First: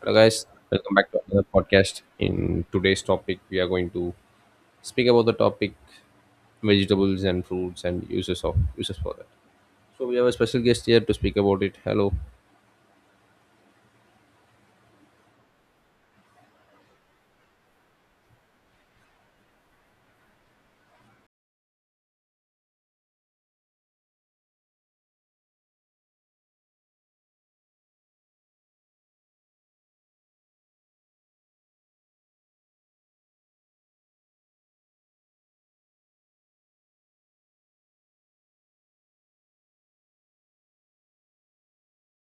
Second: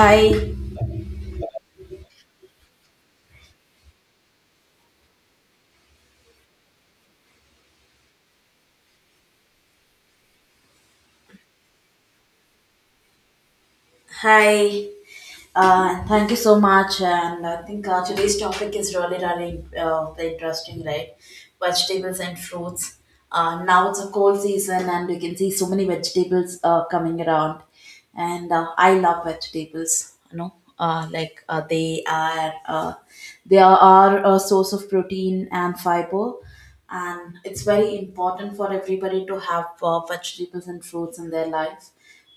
Hello, guys. Welcome back to another podcast. In today's topic, we are going to speak about the topic vegetables and fruits and uses for that. So we have a special guest here to speak about it. Hello. hi. Thank you so much. And I think today's topic is really, really interesting, right? Vegetables and fruits. Now it's a cold season, and we can see so many vegetables coming around. And I love vegetables. Like, they are a source of protein and fiber. And it's very important for everybody to have vegetables and fruits in their life,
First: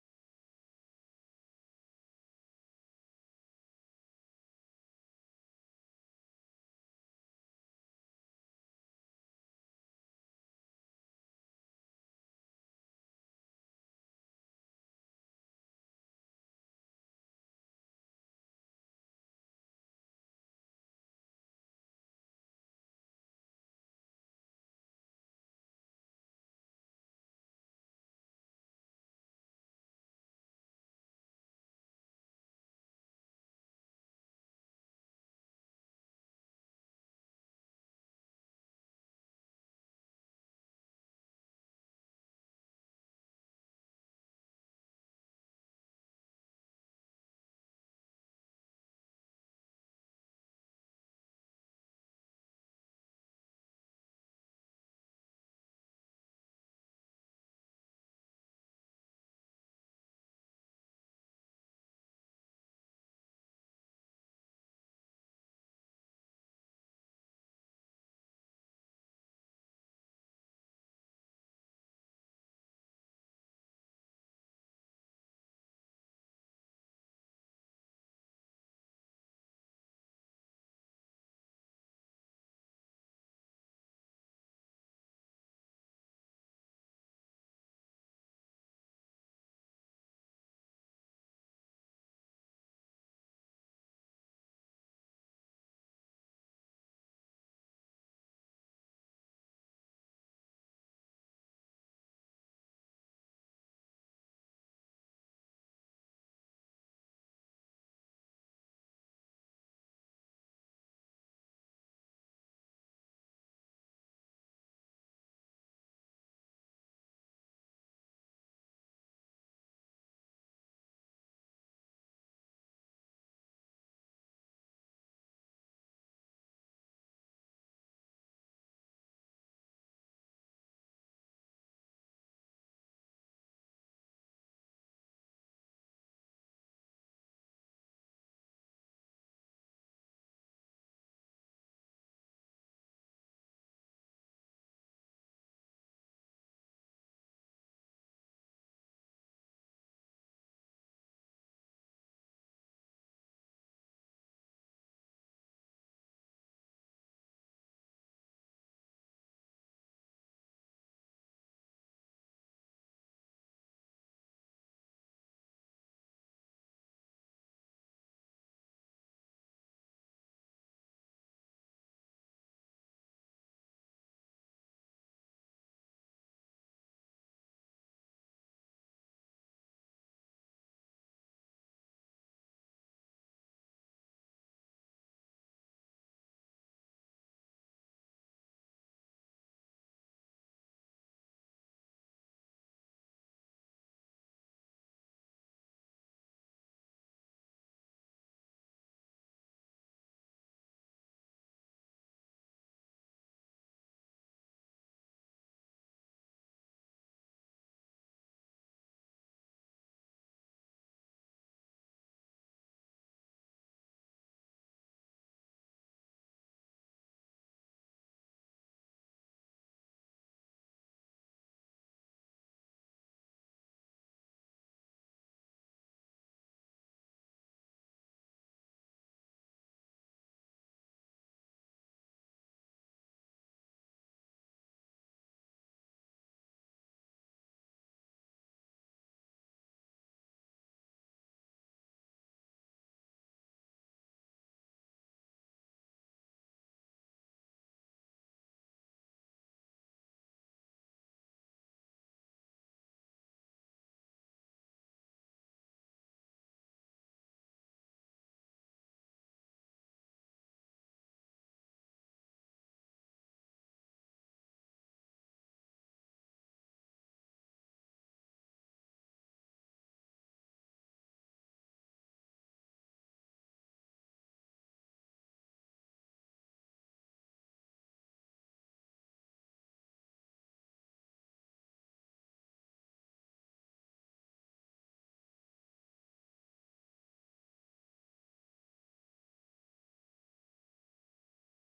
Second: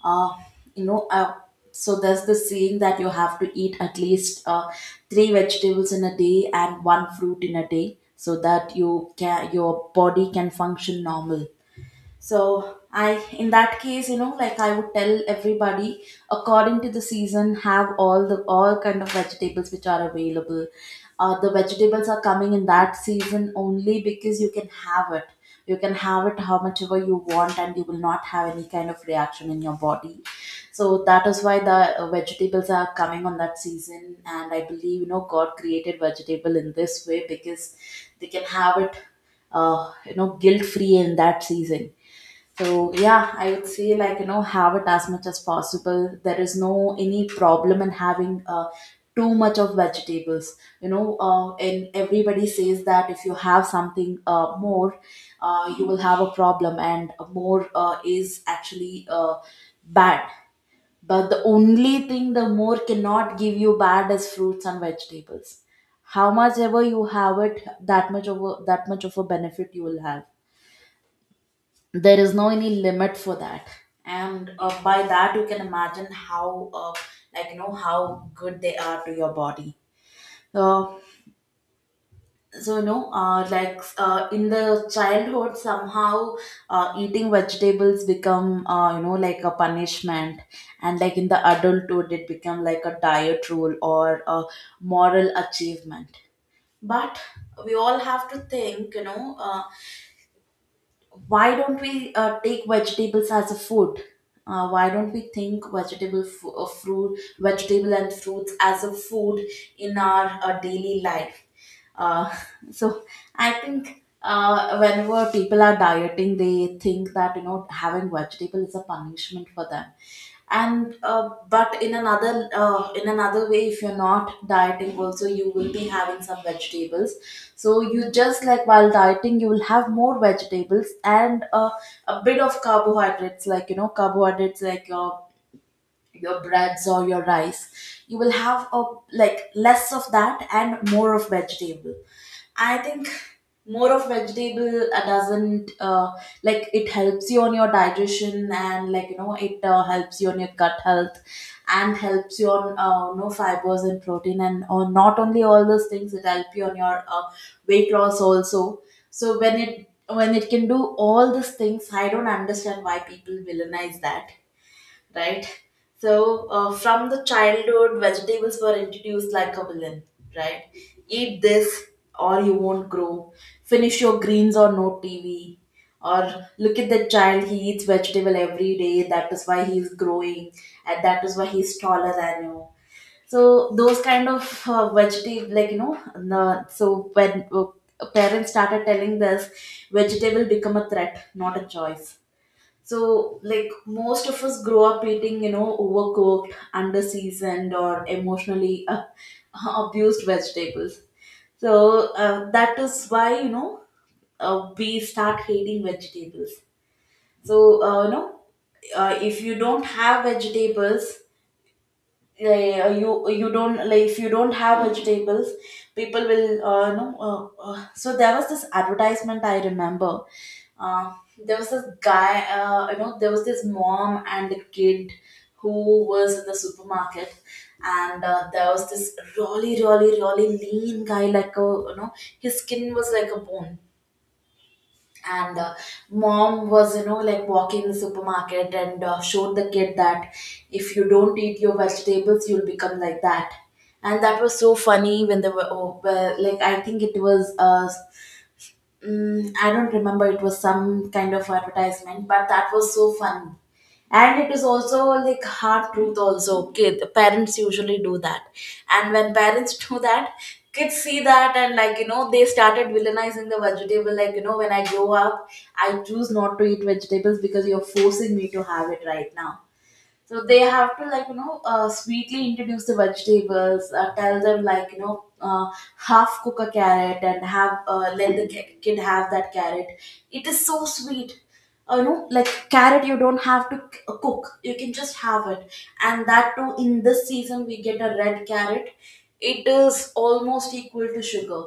uh, you know uh, so there's the saying that you have to eat at least three vegetables in a day and one fruit in a day, so that your body can function normal. So in that case, like, I would tell everybody, according to the season, have all kind of vegetables which are available. The vegetables are coming in that season only, because you can have it. You can have it how much ever you want, and you will not have any kind of reaction in your body. So that is why the vegetables are coming on that season, and I believe, God created vegetable in this way, because they can have it, guilt free, in that season. So yeah, I would say, have it as much as possible. There is no any problem in having too much of vegetables. And everybody says that if you have something more, you will have a problem, and more is actually bad. But the only thing the more cannot give you bad is fruits and vegetables. How much ever you have it, that much of a benefit you will have. There is no any limit for that. And by that, you can imagine how, how good they are to your body, uh, so, in the childhood somehow, eating vegetables become, like, a punishment, and like in the adulthood it become like a diet rule or a moral achievement. But we all have to think, why don't we take vegetables as a food? Why don't we think fruit, vegetable and fruits as a food in our daily life? Uh, so I think, whenever people are dieting, they think that, having vegetable is a punishment for them. And but in another way, if you're not dieting, also you will be having some vegetables. So you just, like, while dieting, you will have more vegetables and a bit of carbohydrates, like, carbohydrates like your breads or your rice. You will have a, like, less of that and more of vegetable. I think more of vegetable doesn't, like, it helps you on your digestion, and like, it helps you on your gut health, and helps you on, no, fibers and protein, and on not only all those things, it help you on your weight loss also. So when it, can do all these things, I don't understand why people villainize that, right? So, from the childhood, vegetables were introduced like a villain, right? Eat this or you won't grow. Finish your greens or no TV. Or look at that child, he eats vegetable every day. That is why he's growing, and that is why he's taller than you. So those kind of vegetable, like, so when parents started telling this, vegetable become a threat, not a choice. So, like, most of us grow up eating, overcooked, under seasoned, or emotionally abused vegetables. So, that is why, we start hating vegetables. So, if you don't have vegetables, you you don't, like, if you don't have vegetables, people will, so there was this advertisement I remember, uh, there was this guy, there was this mom and a kid, who was in the supermarket. And there was this really, really, really lean guy, like a, his skin was like a bone. And mom was, like, walking the supermarket and showed the kid that, if you don't eat your vegetables, you'll become like that. And that was so funny when they were, oh, well, like, I think it was, I don't remember. It was some kind of advertisement, but that was so fun. And it is also like hard truth also. Kid, parents usually do that. And when parents do that, kids see that, and, like, they started villainizing the vegetable. Like, when I grow up, I choose not to eat vegetables, because you're forcing me to have it right now. So they have to, like, sweetly introduce the vegetables. Tell them, like, half cook a carrot and have let the kid have that carrot. It is so sweet. Like, carrot, you don't have to cook. You can just have it. And that too, in this season, we get a red carrot. It is almost equal to sugar.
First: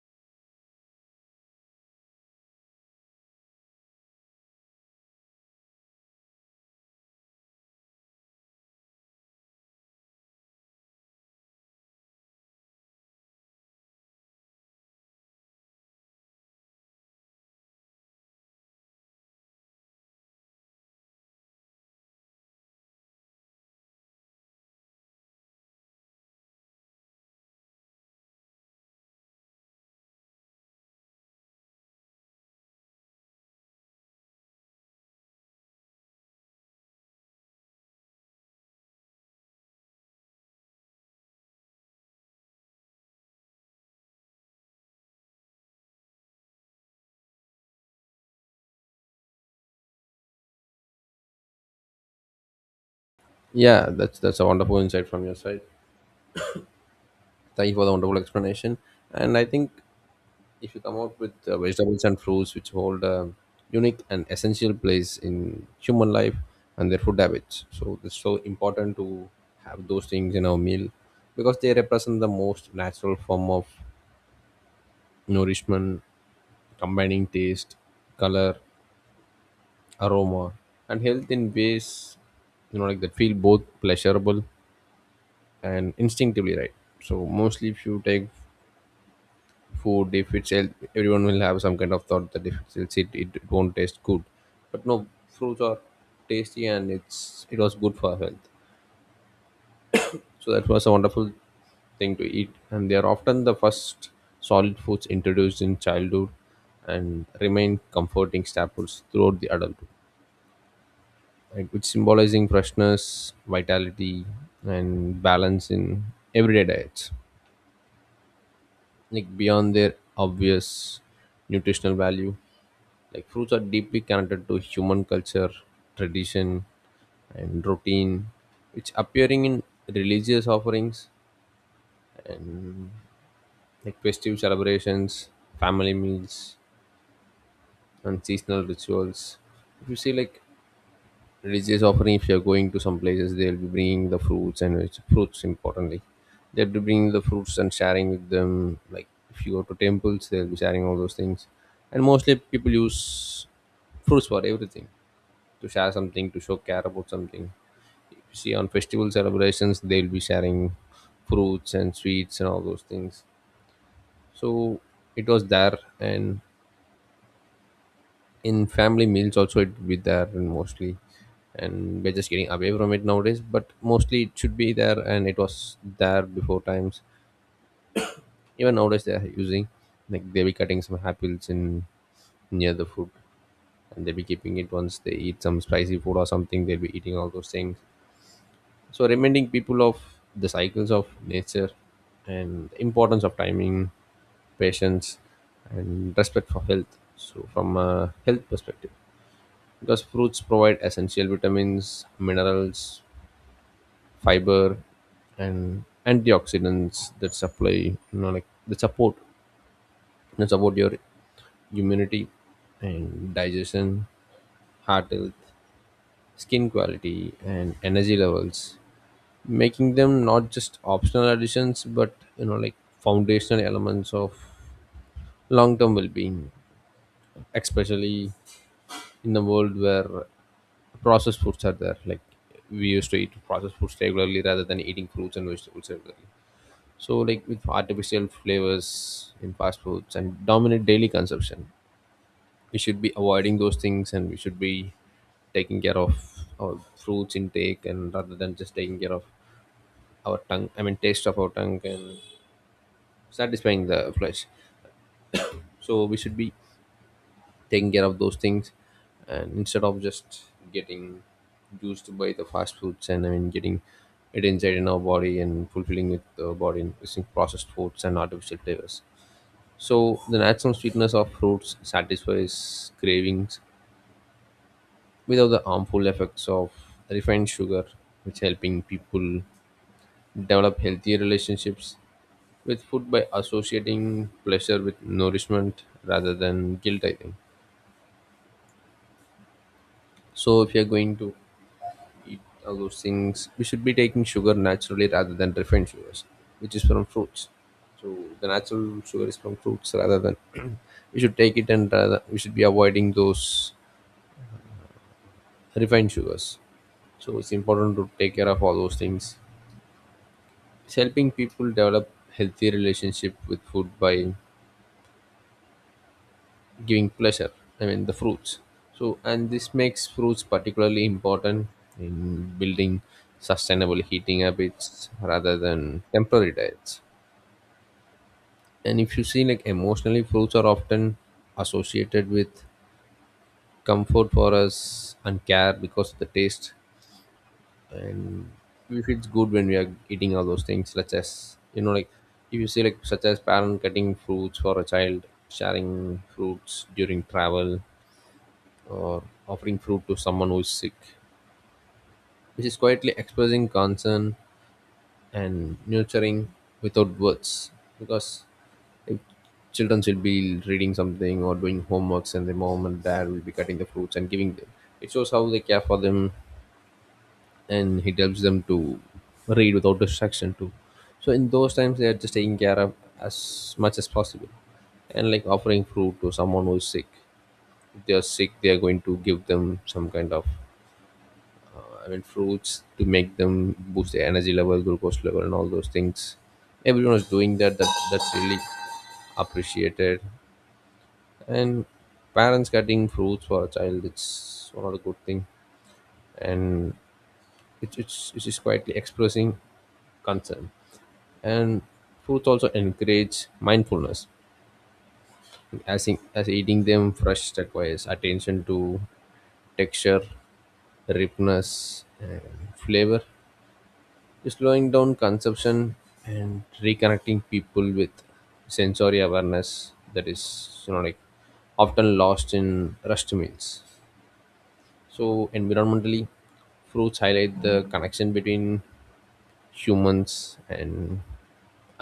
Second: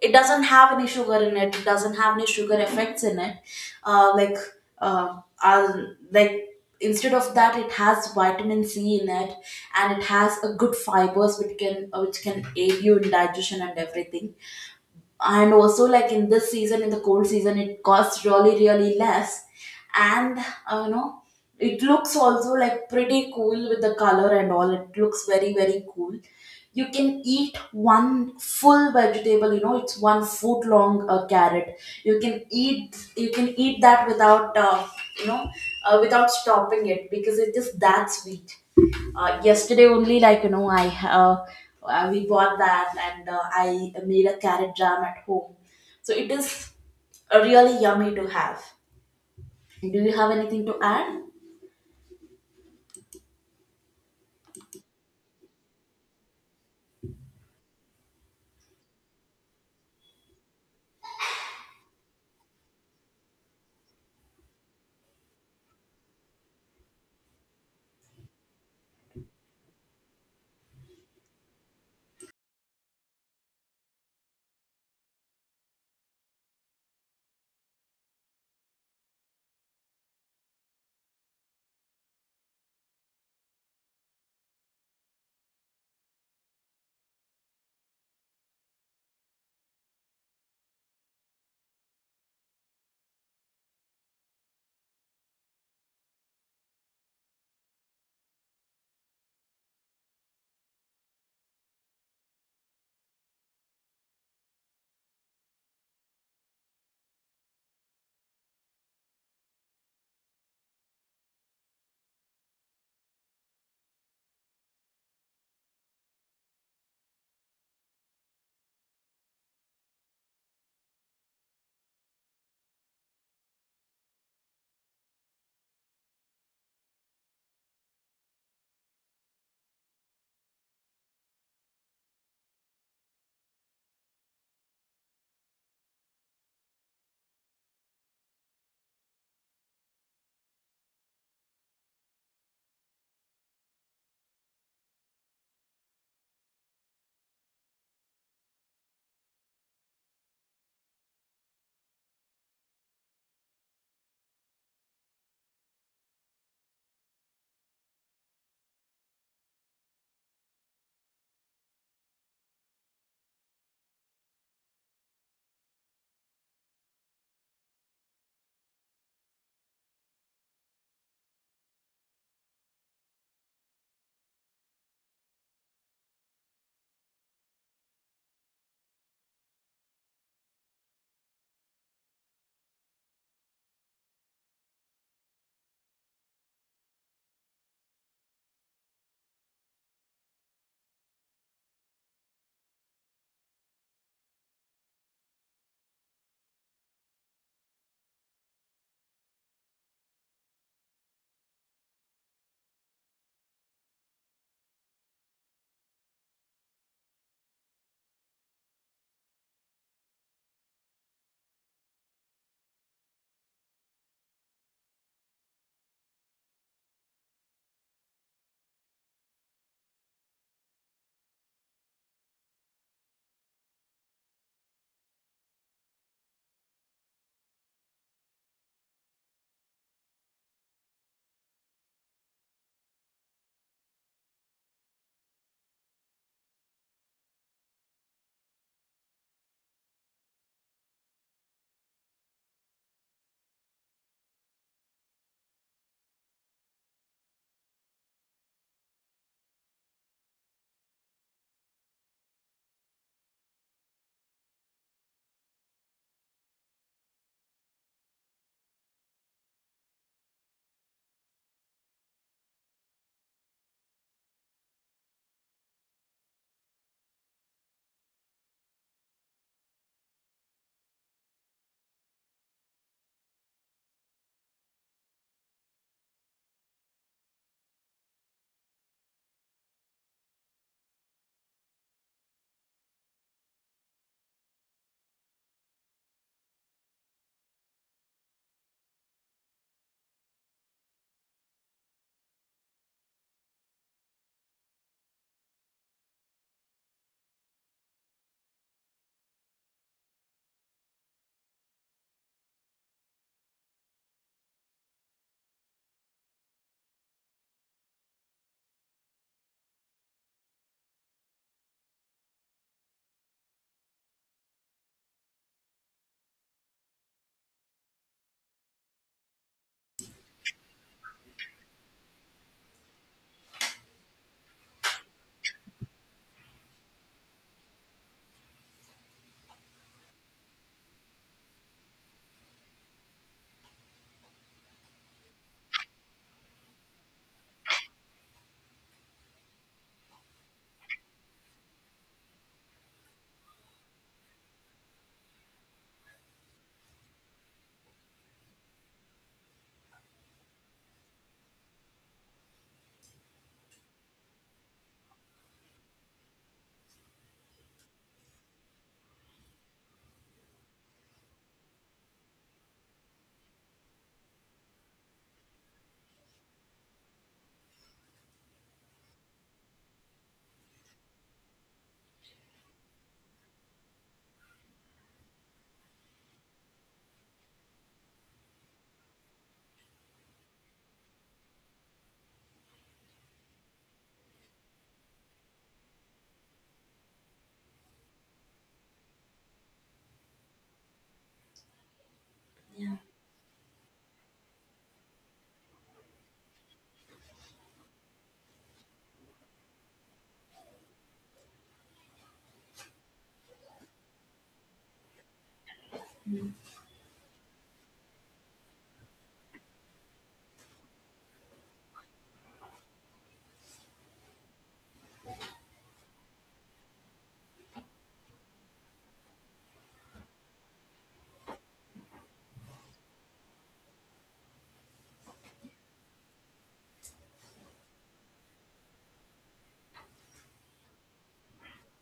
It doesn't have any sugar in it. It doesn't have any sugar effects in it. Like I'll, like Instead of that, it has vitamin C in it, and it has a good fibers which, can which can aid you in digestion and everything. And also, like, in this season, in the cold season, it costs really, really less. And uh, you know it looks also, like, pretty cool with the color and all. It looks very, very cool. You can eat one full vegetable. It's 1 foot long carrot. You can eat that without you know without stopping it, because it is that sweet. Yesterday only, like, I uh, we bought that, and I made a carrot jam at home. So it is really yummy to have. Do you have anything to add? Yeah, that's a wonderful insight from your side. Thank you for the wonderful explanation. And I think if you come out with vegetables and fruits which hold a unique and essential place in human life and their food habits, so it's so important to have those things in our meal because they represent the most natural form of nourishment, combining taste, color, aroma, and health in ways, like that feel both pleasurable and instinctively right. So mostly, if you take food, if it's health, everyone will have some kind of thought that if it's healthy, it won't taste good. But no, fruits are tasty and it's it was good for health. So that was a wonderful thing to eat, and they are often the first solid foods introduced in childhood and remain comforting staples throughout the adulthood, like which symbolizing freshness, vitality, and balance in everyday diets, like beyond their obvious nutritional value. Like, fruits are deeply connected to human culture, tradition, and routine, which appearing in religious offerings like festive celebrations, family meals, and seasonal rituals. If you see like religious offering, if you're going to some places, they'll be bringing the fruits and fruits importantly. They'll be bringing the fruits and sharing with them. Like, if you go to temples, they'll be sharing all those things. And mostly people use fruits for everything, to share something, to show care about something. You see, on festival celebrations, they'll be sharing fruits and sweets and all those things. So it was there, and in family meals also it will be there. And mostly, and we're just getting away from it nowadays, but mostly it should be there, and it was there before times. Even nowadays they're using, like they'll be cutting some apples in near the food, and they'll be keeping it. Once they eat some spicy food or something, they'll be eating all those things. So reminding people of the cycles of nature and importance of timing, patience, and respect for health. So from a health perspective, because fruits provide essential vitamins, minerals, fiber, and antioxidants that supply, like that support your immunity and digestion, heart health, skin quality, and energy levels, making them not just optional additions, but like foundational elements of long-term well-being, especially in the world where processed foods are there. Like, we used to eat processed foods regularly rather than eating fruits and vegetables regularly. So like, with artificial flavors in fast foods and dominant daily consumption, we should be avoiding those things, and we should be taking care of our fruits intake, and rather than just taking care of our tongue, I mean taste of our tongue and satisfying the flesh. So we should be taking care of those things, and instead of just getting used by the fast foods, and I mean getting it inside in our body and fulfilling with the body in using processed foods and artificial flavors. So the natural sweetness of fruits satisfies cravings without the harmful effects of refined sugar, which helping people develop healthier relationships with food by associating pleasure with nourishment rather than guilt, I think. So if you're going to eat all those things, we should be taking sugar naturally rather than refined sugars, which is from fruits. So the natural sugar is from fruits. Rather than we should take it, and rather we should be avoiding those refined sugars. So it's important to take care of all those things. It's helping people develop healthy relationship with food by giving pleasure, I mean the fruits. So, and this makes fruits particularly important in building sustainable heating habits rather than temporary diets. And if you see like emotionally, fruits are often associated with comfort for us and care because of the taste. And we feel it's good when we are eating all those things, such as like, if you see like such as parent cutting fruits for a child, sharing fruits during travel, or offering fruit to someone who is sick, which is quietly expressing concern and nurturing without words. Because if children will be reading something or doing homeworks, and the mom and dad will be cutting the fruits and giving them, it shows how they care for them, and it helps them to read without distraction too. So in those times, they are just taking care of as much as possible, and like offering fruit to someone who is sick. If they are sick, they are going to give them some kind of, I mean, fruits to make them boost their energy level, glucose level, and all those things. Everyone is doing that. That that's really appreciated. And parents Yeah. cutting fruits for a child, it's one of the good thing, and it's just quietly expressing concern. And fruits also encourage mindfulness, as in, as eating them fresh requires attention to texture, ripeness, and flavor, slowing down consumption and reconnecting people with sensory awareness that is like often lost in rushed meals. So environmentally, fruits highlight the connection between humans and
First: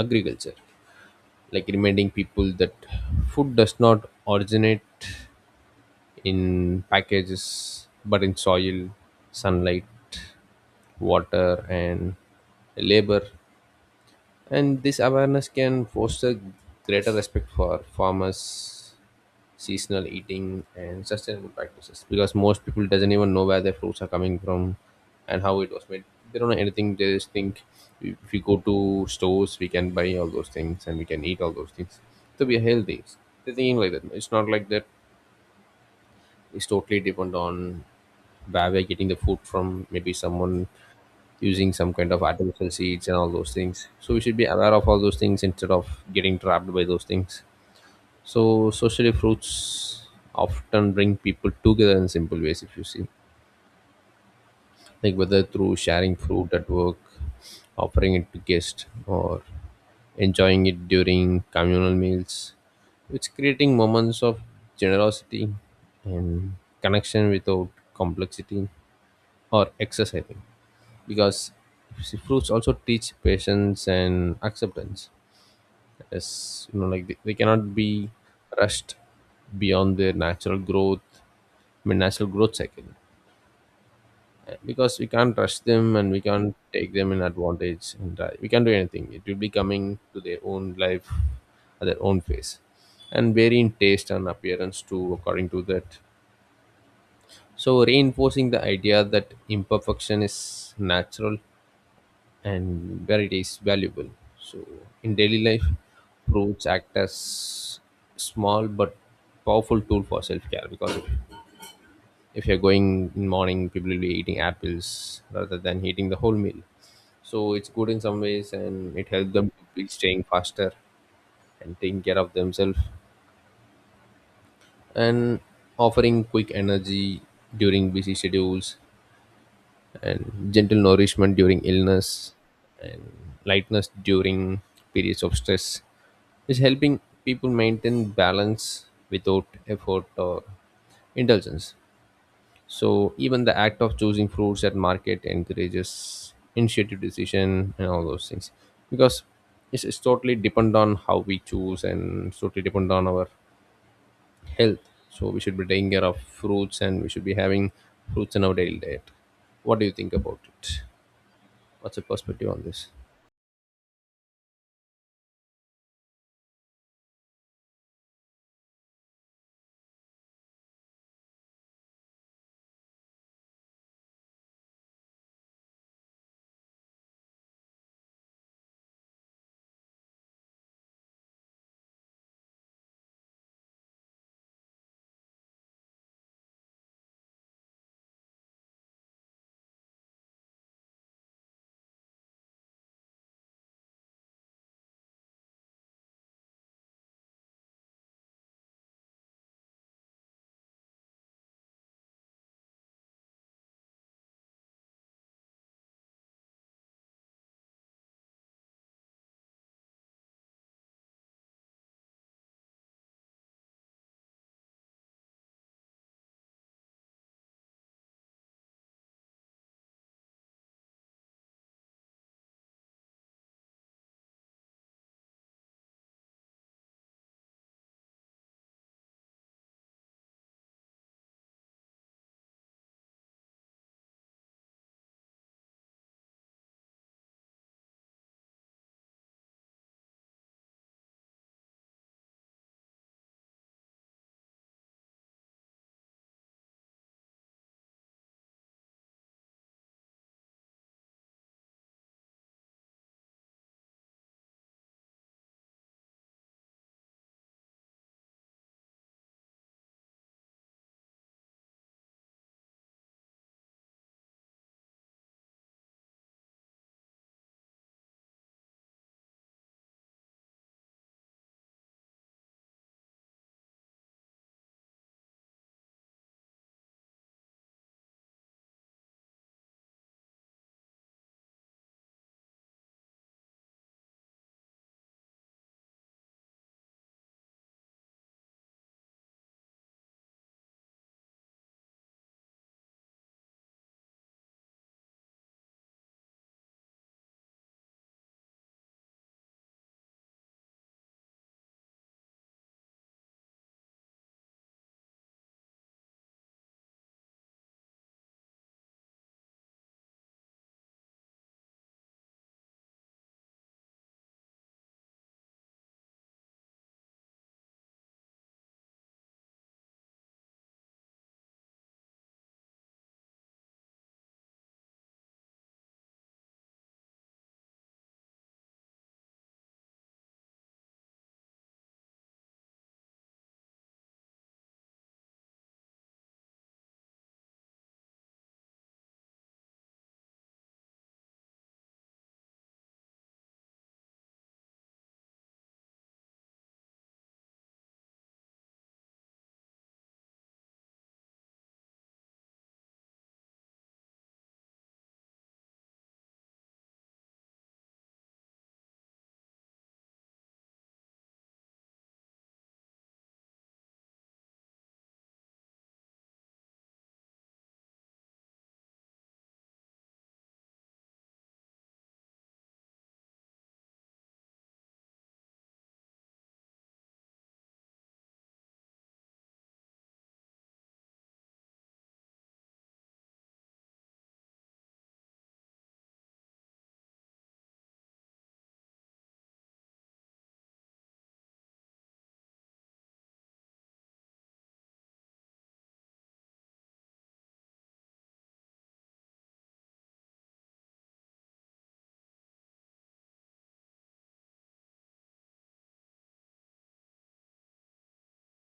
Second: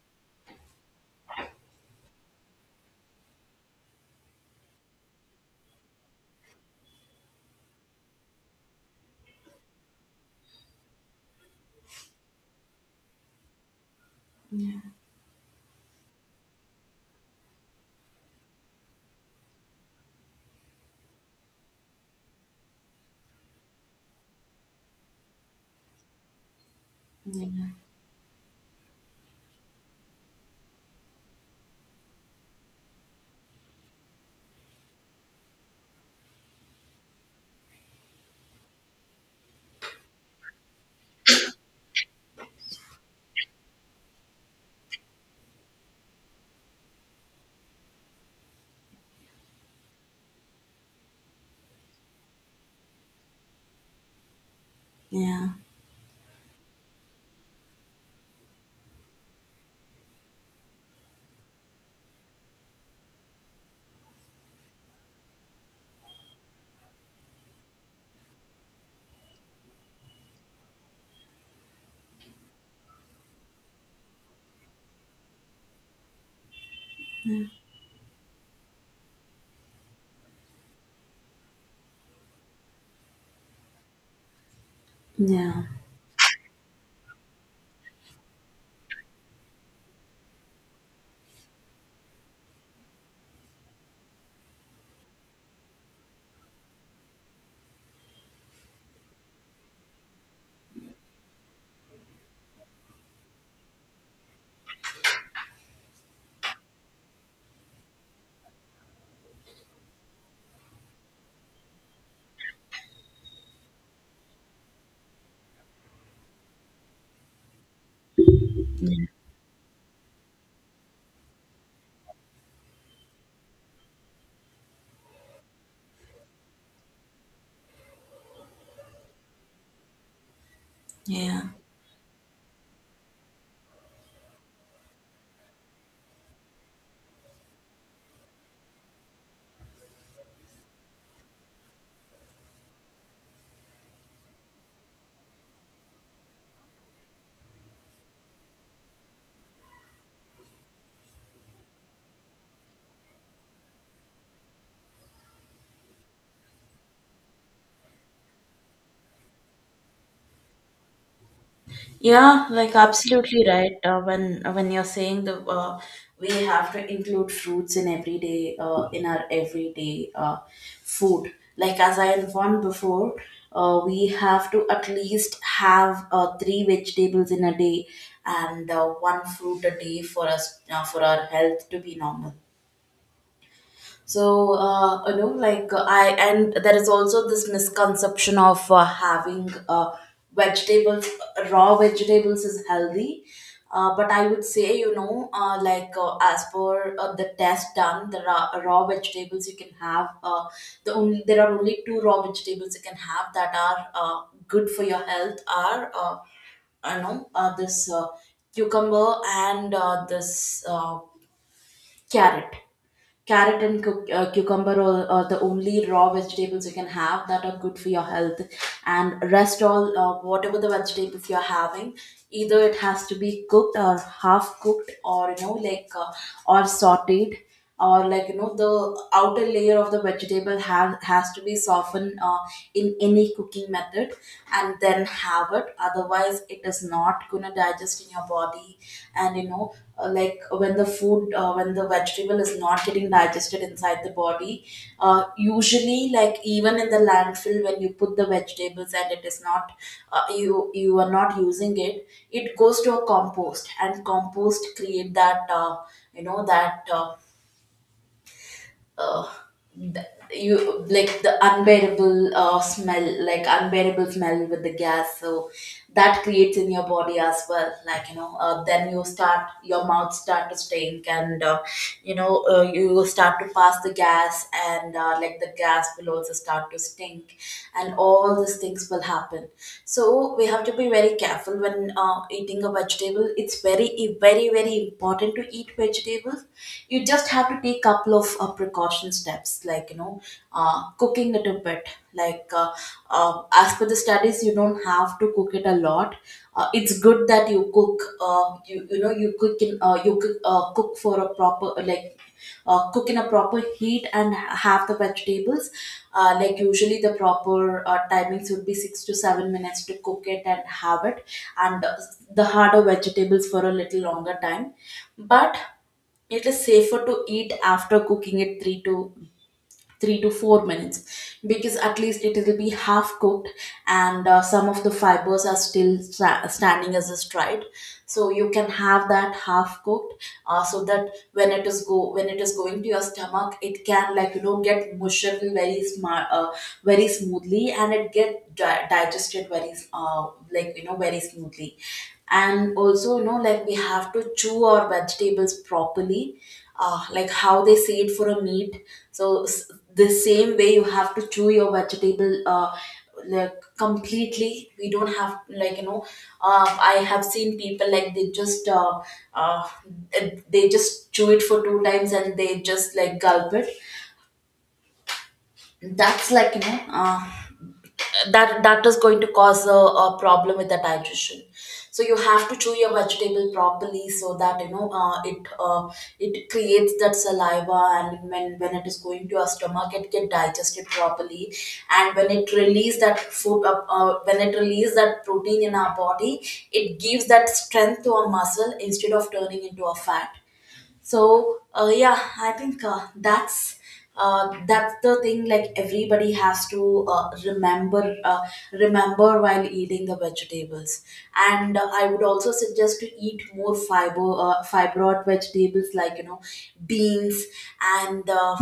agriculture, like reminding people that food does not originate in packages, but in soil, sunlight, water, and labor. And this awareness can foster greater respect for farmers, seasonal eating, and sustainable practices, because most people doesn't even know where their fruits are coming from and how it was made. They don't know anything. They just think Yeah. if we go to stores, we can buy all those things and we can eat all those things, so we are healthy. They're thinking like that. It's not like that. It's totally depend on where we're getting the food from. Maybe someone using some kind of artificial seeds and all those things. So we should be aware of all those things instead of getting trapped by those things. So socially, fruits often bring people together in simple ways, if you see. Like whether Yeah. through sharing fruit at work, offering it to guests, or enjoying it during communal meals. It's creating moments of generosity and connection without complexity or excess, I think. Because see, fruits also teach patience and acceptance. As, like, they cannot be rushed beyond their natural growth, I mean, natural growth cycle. Because we can't rush Yeah. them and we can't take them in advantage, and we can't do anything. It will be coming to their own life at their own pace, and vary in taste and appearance too, according to that. So, reinforcing the idea that imperfection is natural and where it is valuable. So, in daily life, fruits act as small but powerful tool for self-care. Because if you're going in morning, people will be eating apples rather than eating the whole meal. So it's good in some ways, and it helps them to be staying faster and taking care of themselves, and offering quick energy during busy schedules, and gentle nourishment Yeah. during illness, and lightness during periods of stress, is helping people maintain balance without effort or indulgence. So even the act of choosing fruits at market encourages initiative, decision, and all those things. Because it's totally depend on how we choose, and it's totally depend on our health. So we should be taking care of fruits, and we should be having fruits in our daily diet. What do you think about it? What's your Yeah, perspective on like, this? absolutely right. When you're saying the, we have to include fruits in everyday, in our everyday food. Like, as I informed before, we have to at least have three vegetables in a day, and one fruit a day, for our health to be normal. So, and there is also this misconception of having, vegetables, raw vegetables is healthy. But I would say, as per the test done, the raw, vegetables you can have, there are only two raw vegetables you can have that are good for your health, are, this cucumber and this carrot. Carrot and cucumber are the only raw vegetables you can have that are good for your health. And rest all, whatever the vegetables you're having, either it has to be cooked or half cooked, or sauteed, or, like, the outer layer of the vegetable has to be softened, in any cooking method, and then have it, otherwise it is not going to digest in your body. And like, when the food when the vegetable is not getting digested inside the body, uh, usually, like, even in the landfill, when you put the vegetables and it is not, you are not using it it goes to a compost, and compost create that, that, uh, th- you, like, the unbearable, smell, like unbearable smell with the gas, so that creates in your body as well. Like, then your mouth start to stink, and you will start to pass the gas, and like, the gas will also start to stink, and all these things will happen. So we have to be very careful when eating a vegetable. It's very, very, very important to eat vegetables. You just have to take couple of precaution steps, like, cooking it a bit, like, uh, as per the studies, you don't have to cook it a lot. It's good that you cook, you, you know you cook in, you cook, cook for a proper, like, cook in a proper heat, and have the vegetables. Like, usually the proper timings would be 6 to 7 minutes to cook it and have it. And the harder vegetables for a little longer Time. But it is safer to eat after cooking it 3 to 4 minutes, because at least it will be half cooked, and some of the fibers are still standing as a stride, so you can have that half cooked, so that when it is going to your stomach, it can, like, get mushed very smart very smoothly, and it get digested very like, very smoothly. And also, you know, like, we have to chew our vegetables properly, like how they see it for a meat. So the same way you have to chew your vegetable, like, completely. We don't have, like, you know. I have seen people, like, uh, they just chew it for two times and they just like gulp it. That's like, you know, that is going to cause a problem with the digestion. So you have to chew your vegetable properly, so that, you know, it it creates that saliva, and when it is going to your stomach, it get digested properly. And when it release that food up when it release that protein in our body, it gives that strength to our muscle instead of turning into a fat. So yeah, I think that's the thing, like, everybody has to remember, remember while eating the vegetables. And I would also suggest to eat more fiber, fibroid vegetables, like, you know, beans. And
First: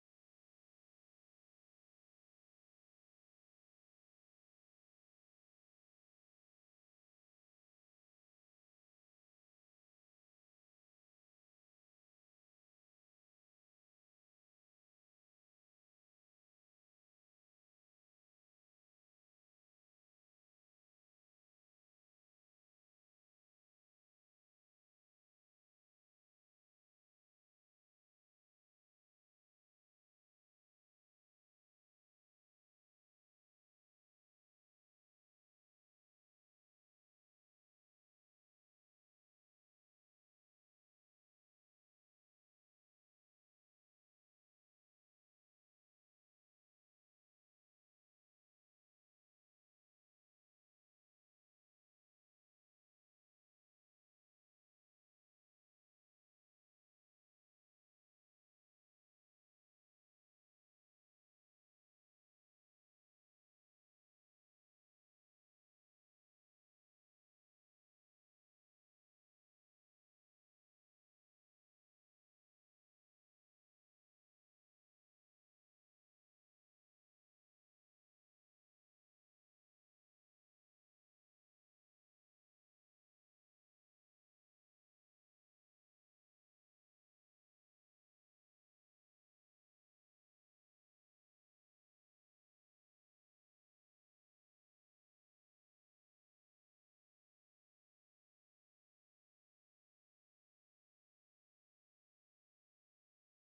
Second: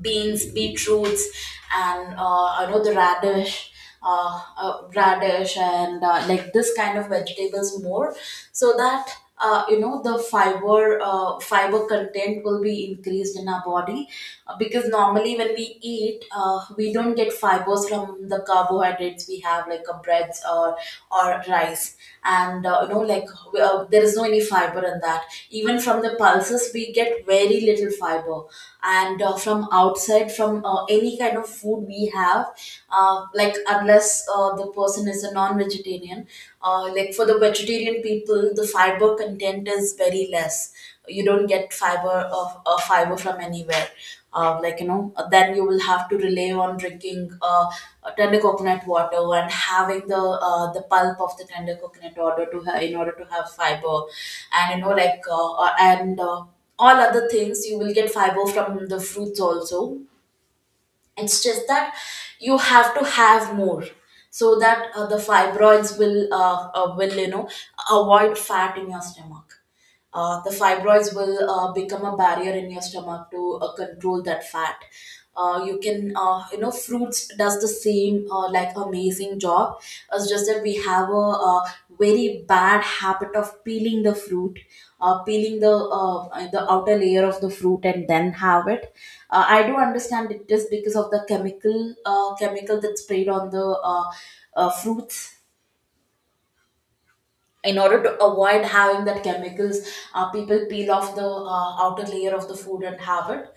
beans, beetroots, and I know, the radish, radish, and like this kind of vegetables more, so that you know, the fiber, fiber content will be increased in our body. Because normally when we eat, we don't get fibers from the carbohydrates we have like a breads or rice. And you know, like, there is no any fiber in that. Even from the pulses we get very little fiber. And from outside, from any kind of food we have, like, unless the person is a non-vegetarian. Like, for the vegetarian people, the fiber content is very less. You don't get fiber of, fiber from anywhere. Like, you know, then you will have to rely on drinking tender coconut water, and having the pulp of the tender coconut water to in order to have fiber. And you know, like, and all other things, you will get fiber from the fruits also. It's just that you have to have more, so that the fibroids will will, you know, avoid fat in your stomach. The fibroids will become a barrier in your stomach to control that fat. You can, you know, fruits does the same, like, amazing job. It's just that we have a very bad habit of peeling the fruit, peeling the outer layer of the fruit and then have it. I do understand it is because of the chemical, chemical that's sprayed on the fruits. In order to avoid having that chemicals, people peel off the outer layer of the food and have it.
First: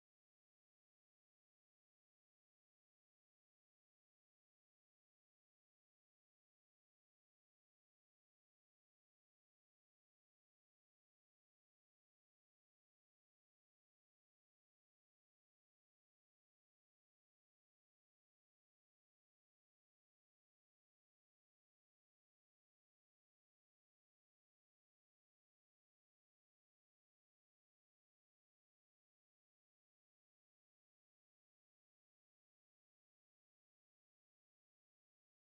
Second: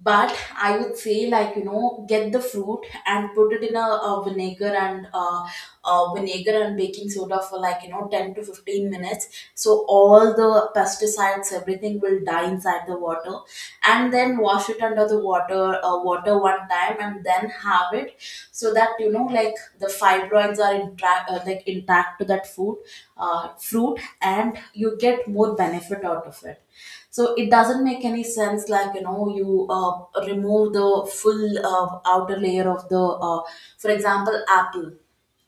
But I would say, like, you know, get the fruit and put it in a vinegar and vinegar and baking soda for, like, you know, 10 to 15 minutes, so all the pesticides, everything will die inside the water. And then wash it under the water, water one time, and then have it, so that, you know, like, the fibroids are intact, like, intact to that food, fruit, and you get more benefit out of it. So it doesn't make any sense, like, you know, you remove the full outer layer of the uh, for example, apple,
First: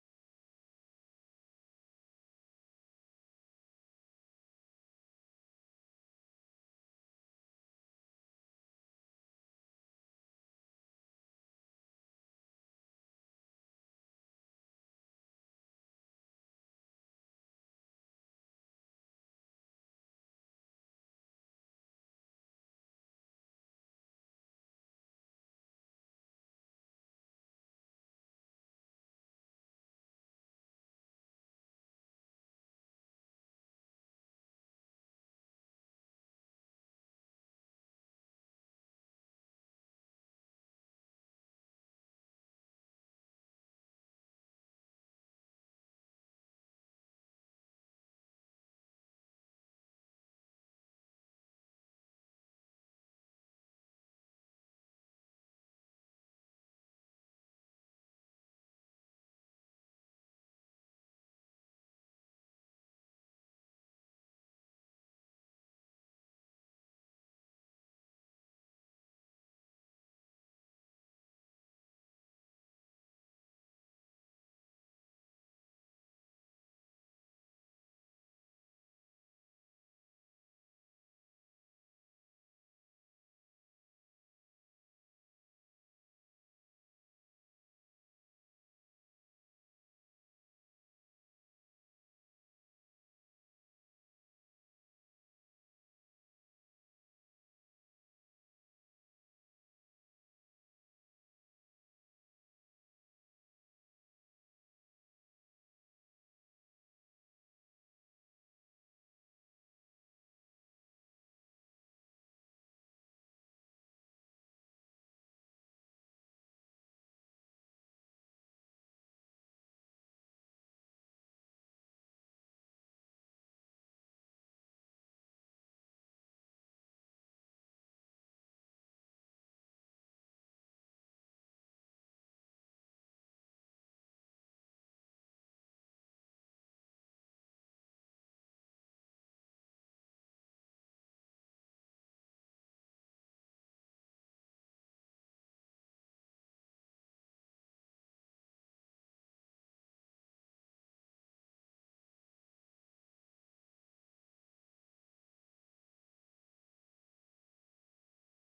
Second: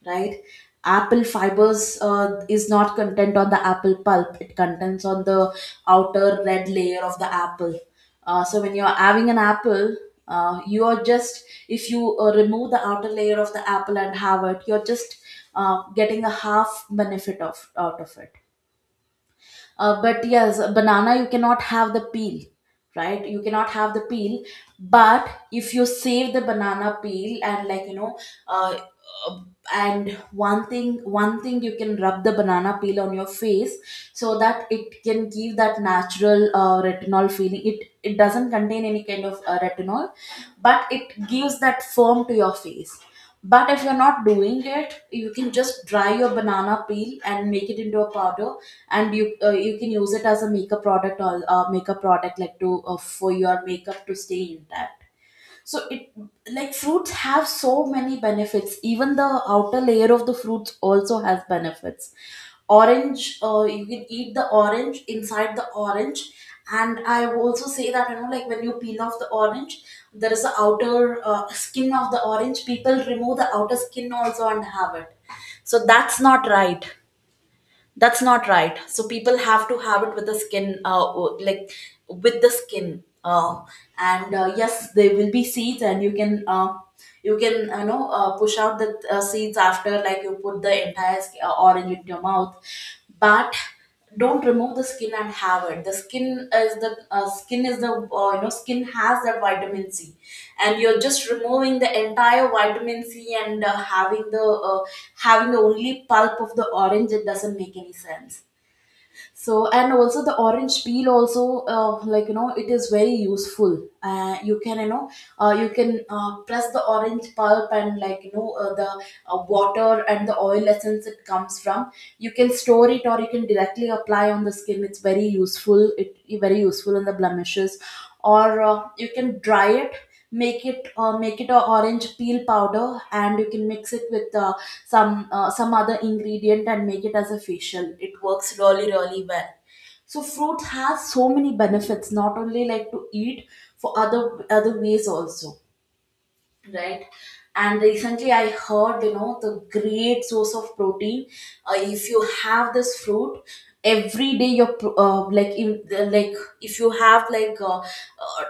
right? Apple fibers is not content on the apple pulp, it contents on the outer red layer of the apple. So when you're having an apple, you are just, if you remove the outer layer of the apple and have it, you're just getting a half benefit of out of it. But yes, a banana, you cannot have the peel, right? You cannot have the peel. But if you save the banana peel, and like, you know, uh, uh, and one thing, one thing, you can rub the banana peel on your face, so that it can give that natural, retinol feeling. It doesn't contain any kind of retinol, but it gives that firm to your face. But if you're not doing it, you can just dry your banana peel and make it into a powder, and you can use it as a makeup product, or makeup product, like, to, for your makeup to stay intact. So it, like, fruits have so many benefits. Even the outer layer of the fruits also has benefits. Orange, you can eat the orange inside the orange. And I will also say that, you know, like, when you peel off the orange, there is the outer, skin of the orange. People remove the outer skin also and have it. So that's not right, that's not right. So people have to have it with the skin, like, with the skin, and yes, there will be seeds, and you can, you can, you know, push out the seeds after, like, you put the entire orange in your mouth. But don't remove the skin and have it. The skin is the, skin is the, you know, skin has that vitamin C, and you're just removing the entire vitamin C and uh, having the only pulp of the orange. It doesn't make any sense. So, and also the orange peel also, like, you know, it is very useful. You can, you know, you can press the orange pulp, and like, you know, the water and the oil essence it comes from, you can store it, or you can directly apply on the skin. It's very useful, it very useful in the blemishes. Or you can dry it, make it a orange peel powder, and you can mix it with some other ingredient and make it as a facial. It works really really well. So fruit has so many benefits, not only like to eat, for other ways also, right? And recently I heard, you know, the great source of protein. If you have this fruit every day, your like, in, like, if you have, like, uh, uh,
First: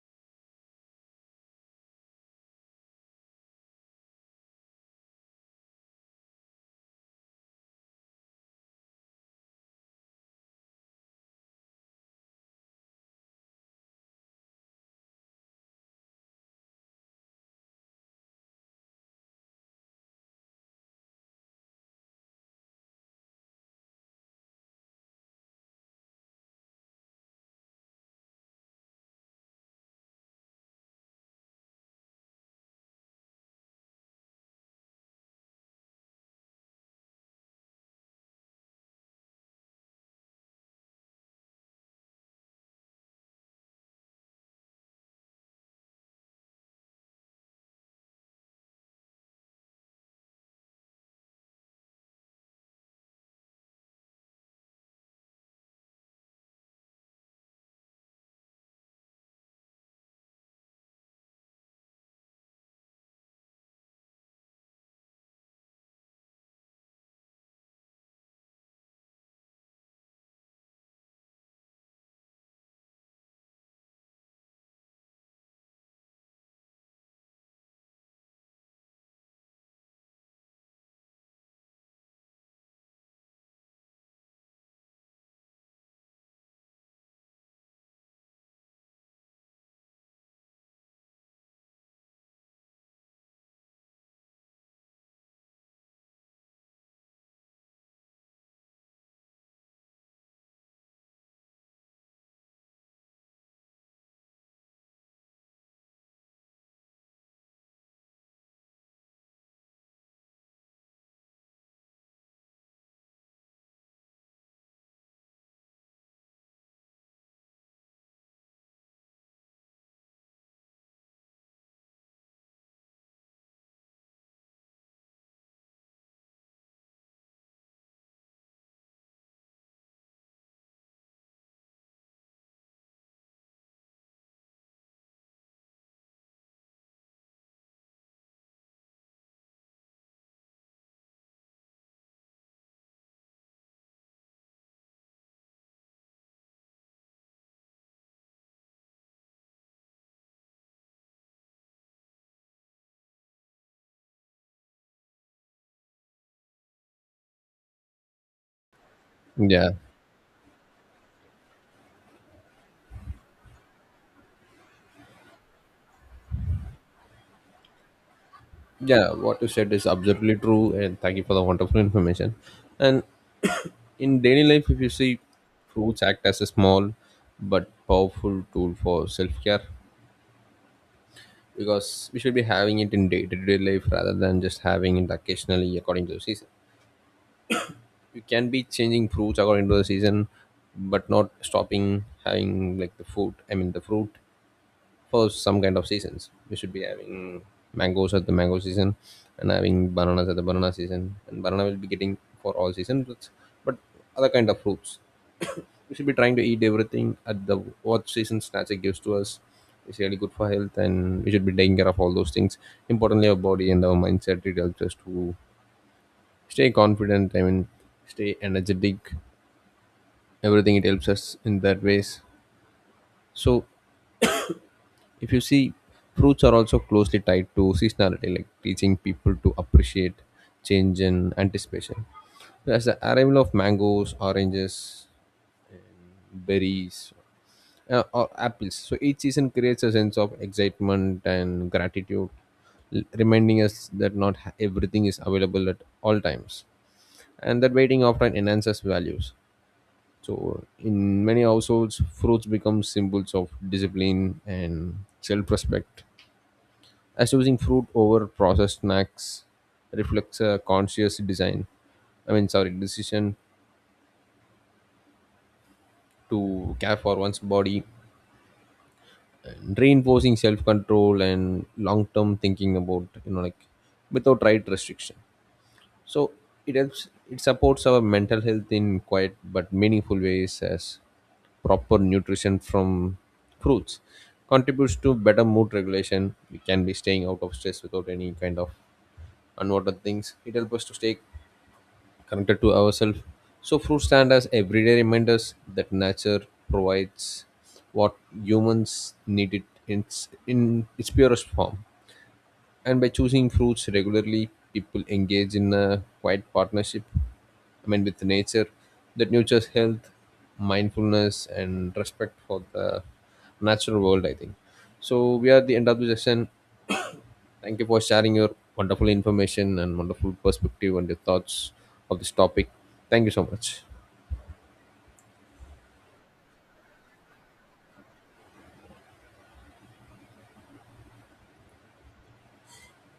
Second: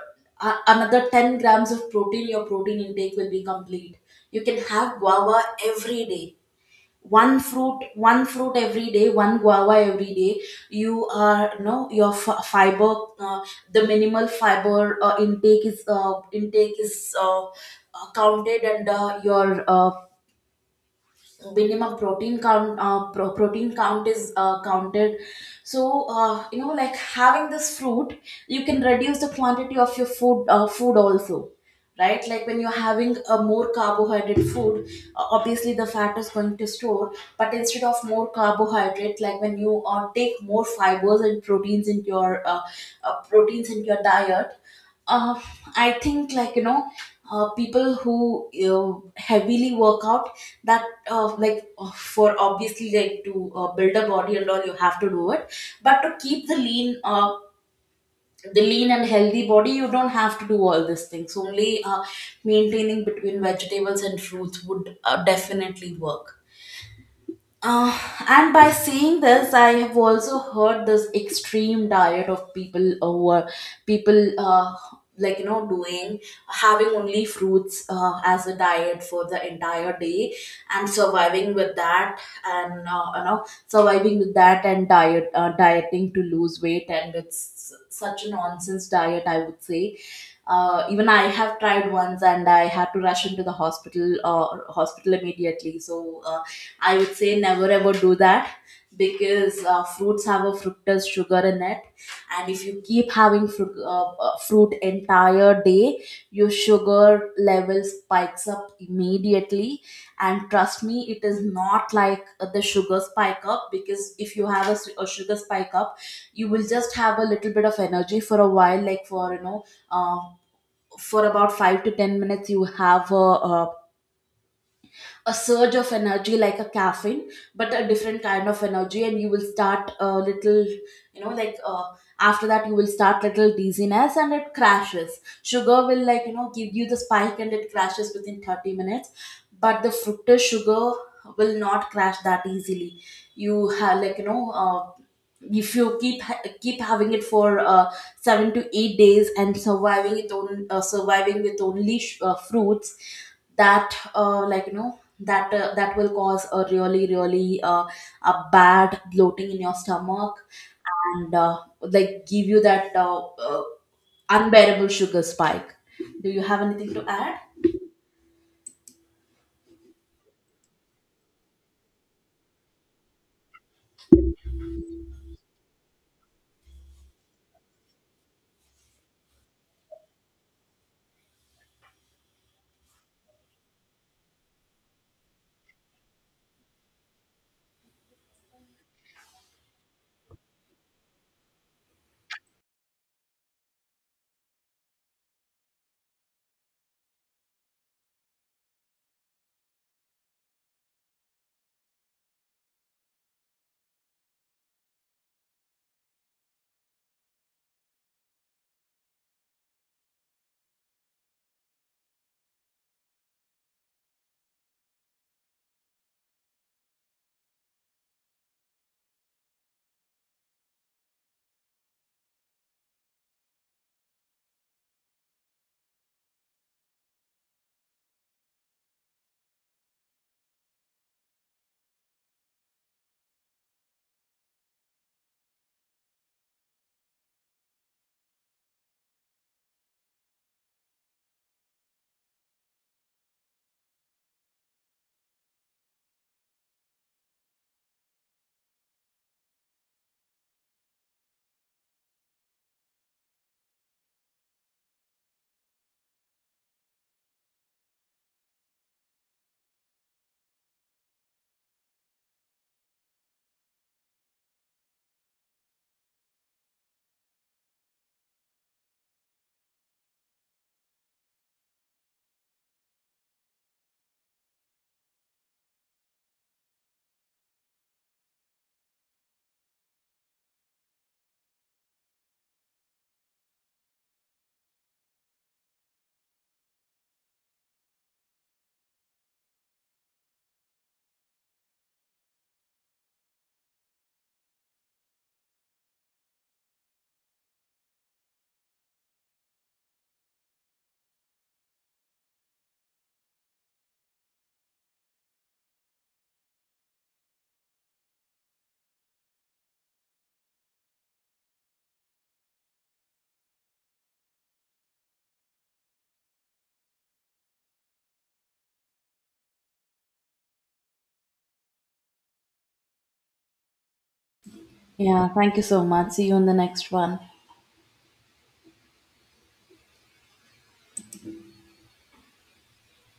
a- another 10 grams of protein, your protein intake will be complete. You can have guava every day. One fruit, one fruit every day, one guava every day, you are no, your fiber, the minimal fiber intake is, intake is, counted, and your minimum protein count, protein count is counted. So you know, like, having this fruit, you can reduce the quantity of your food, food also, right? Like, when you're having a more carbohydrate food, obviously the fat is going to store. But instead of more carbohydrate, like, when you take more fibers and proteins into your, proteins into your diet, uh, I think, like, you know, people who, you know, heavily work out, that like, for, obviously, like, to build a body and all, you have to do it. But to keep the lean, the lean and healthy body, you don't have to do all these things. Only maintaining between vegetables and fruits would definitely work. Uh, and by saying this, I have also heard this extreme diet of people, like, you know, doing, having only fruits, as a diet for the entire day, and surviving with that. And you know, surviving with that, and diet, dieting to lose weight, and it's such a nonsense diet, I would say. Even I have tried once, and I had to rush into the hospital, hospital immediately. So I would say, never ever do that. Because fruits have a fructose sugar in it. And if you keep having fruit, fruit entire day, your sugar level spikes up immediately. And trust me, it is not like the sugar spike up. Because if you have a sugar spike up, you will just have a little bit of energy for a while, like, for, you know, uh, for about 5 to 10 minutes, you have a surge of energy, like a caffeine, but a different kind of energy. And you will start a little, you know, like, after that, you will start little dizziness, and it crashes. Sugar will, like, you know, give you the spike, and it crashes within 30 minutes. But the fructose sugar will not crash that easily. You have, like, you know, if you keep keep having it for 7 to 8 days, and surviving it on, surviving with only fruits, that like, you know, that that will cause a really really, a bad bloating in Yeah, your stomach. And like, give you that unbearable sugar spike. Do you have anything to add? yeah. What you said is absolutely true, and thank you for the wonderful information. And in daily life, if you see, fruits act as a small but powerful tool for self care, because we should be having it in day to day life rather than just having it occasionally according to the season. You can be changing fruits according to the season, but not stopping having like the food. I mean, the fruit for some kind of seasons. We should be having mangoes at the mango season and having bananas at the banana season. And banana will be getting for all seasons, but other kind of fruits. We should be trying to eat everything at the what seasons nature gives to us. It's really good for health, and we should be taking care of all those things. Importantly, our body and our mindset, it helps us to stay confident. I mean, stay energetic. Everything it helps us in that ways. So if you see, fruits are also closely tied to seasonality, like teaching people to appreciate change and anticipation as the arrival of mangoes, oranges, berries, or apples. So each season creates a sense of excitement and gratitude, reminding us that not ha- everything is available at all times, and that waiting often enhances values. So in many households, fruits become symbols of discipline and self-respect, as choosing fruit over processed snacks reflects a conscious design. I mean, sorry, decision to care for one's body, and reinforcing self-control and long-term thinking about like, without right restriction. So it helps. It supports our mental health in quiet but meaningful ways, as proper nutrition from fruits contributes to better mood regulation. We can be staying out of stress without any kind of unwanted things. It helps us to stay connected to ourselves. So fruits stand as everyday reminders that nature provides what humans need it in its purest form. And by choosing fruits regularly, people engage in a quiet partnership. I mean, with nature that nurtures health, mindfulness, and respect for the natural world. I think so. We are at the end of the session. Thank you for sharing your wonderful information and wonderful perspective and your thoughts of this topic. Thank you so much. Yeah, thank you so much. See you in the next one.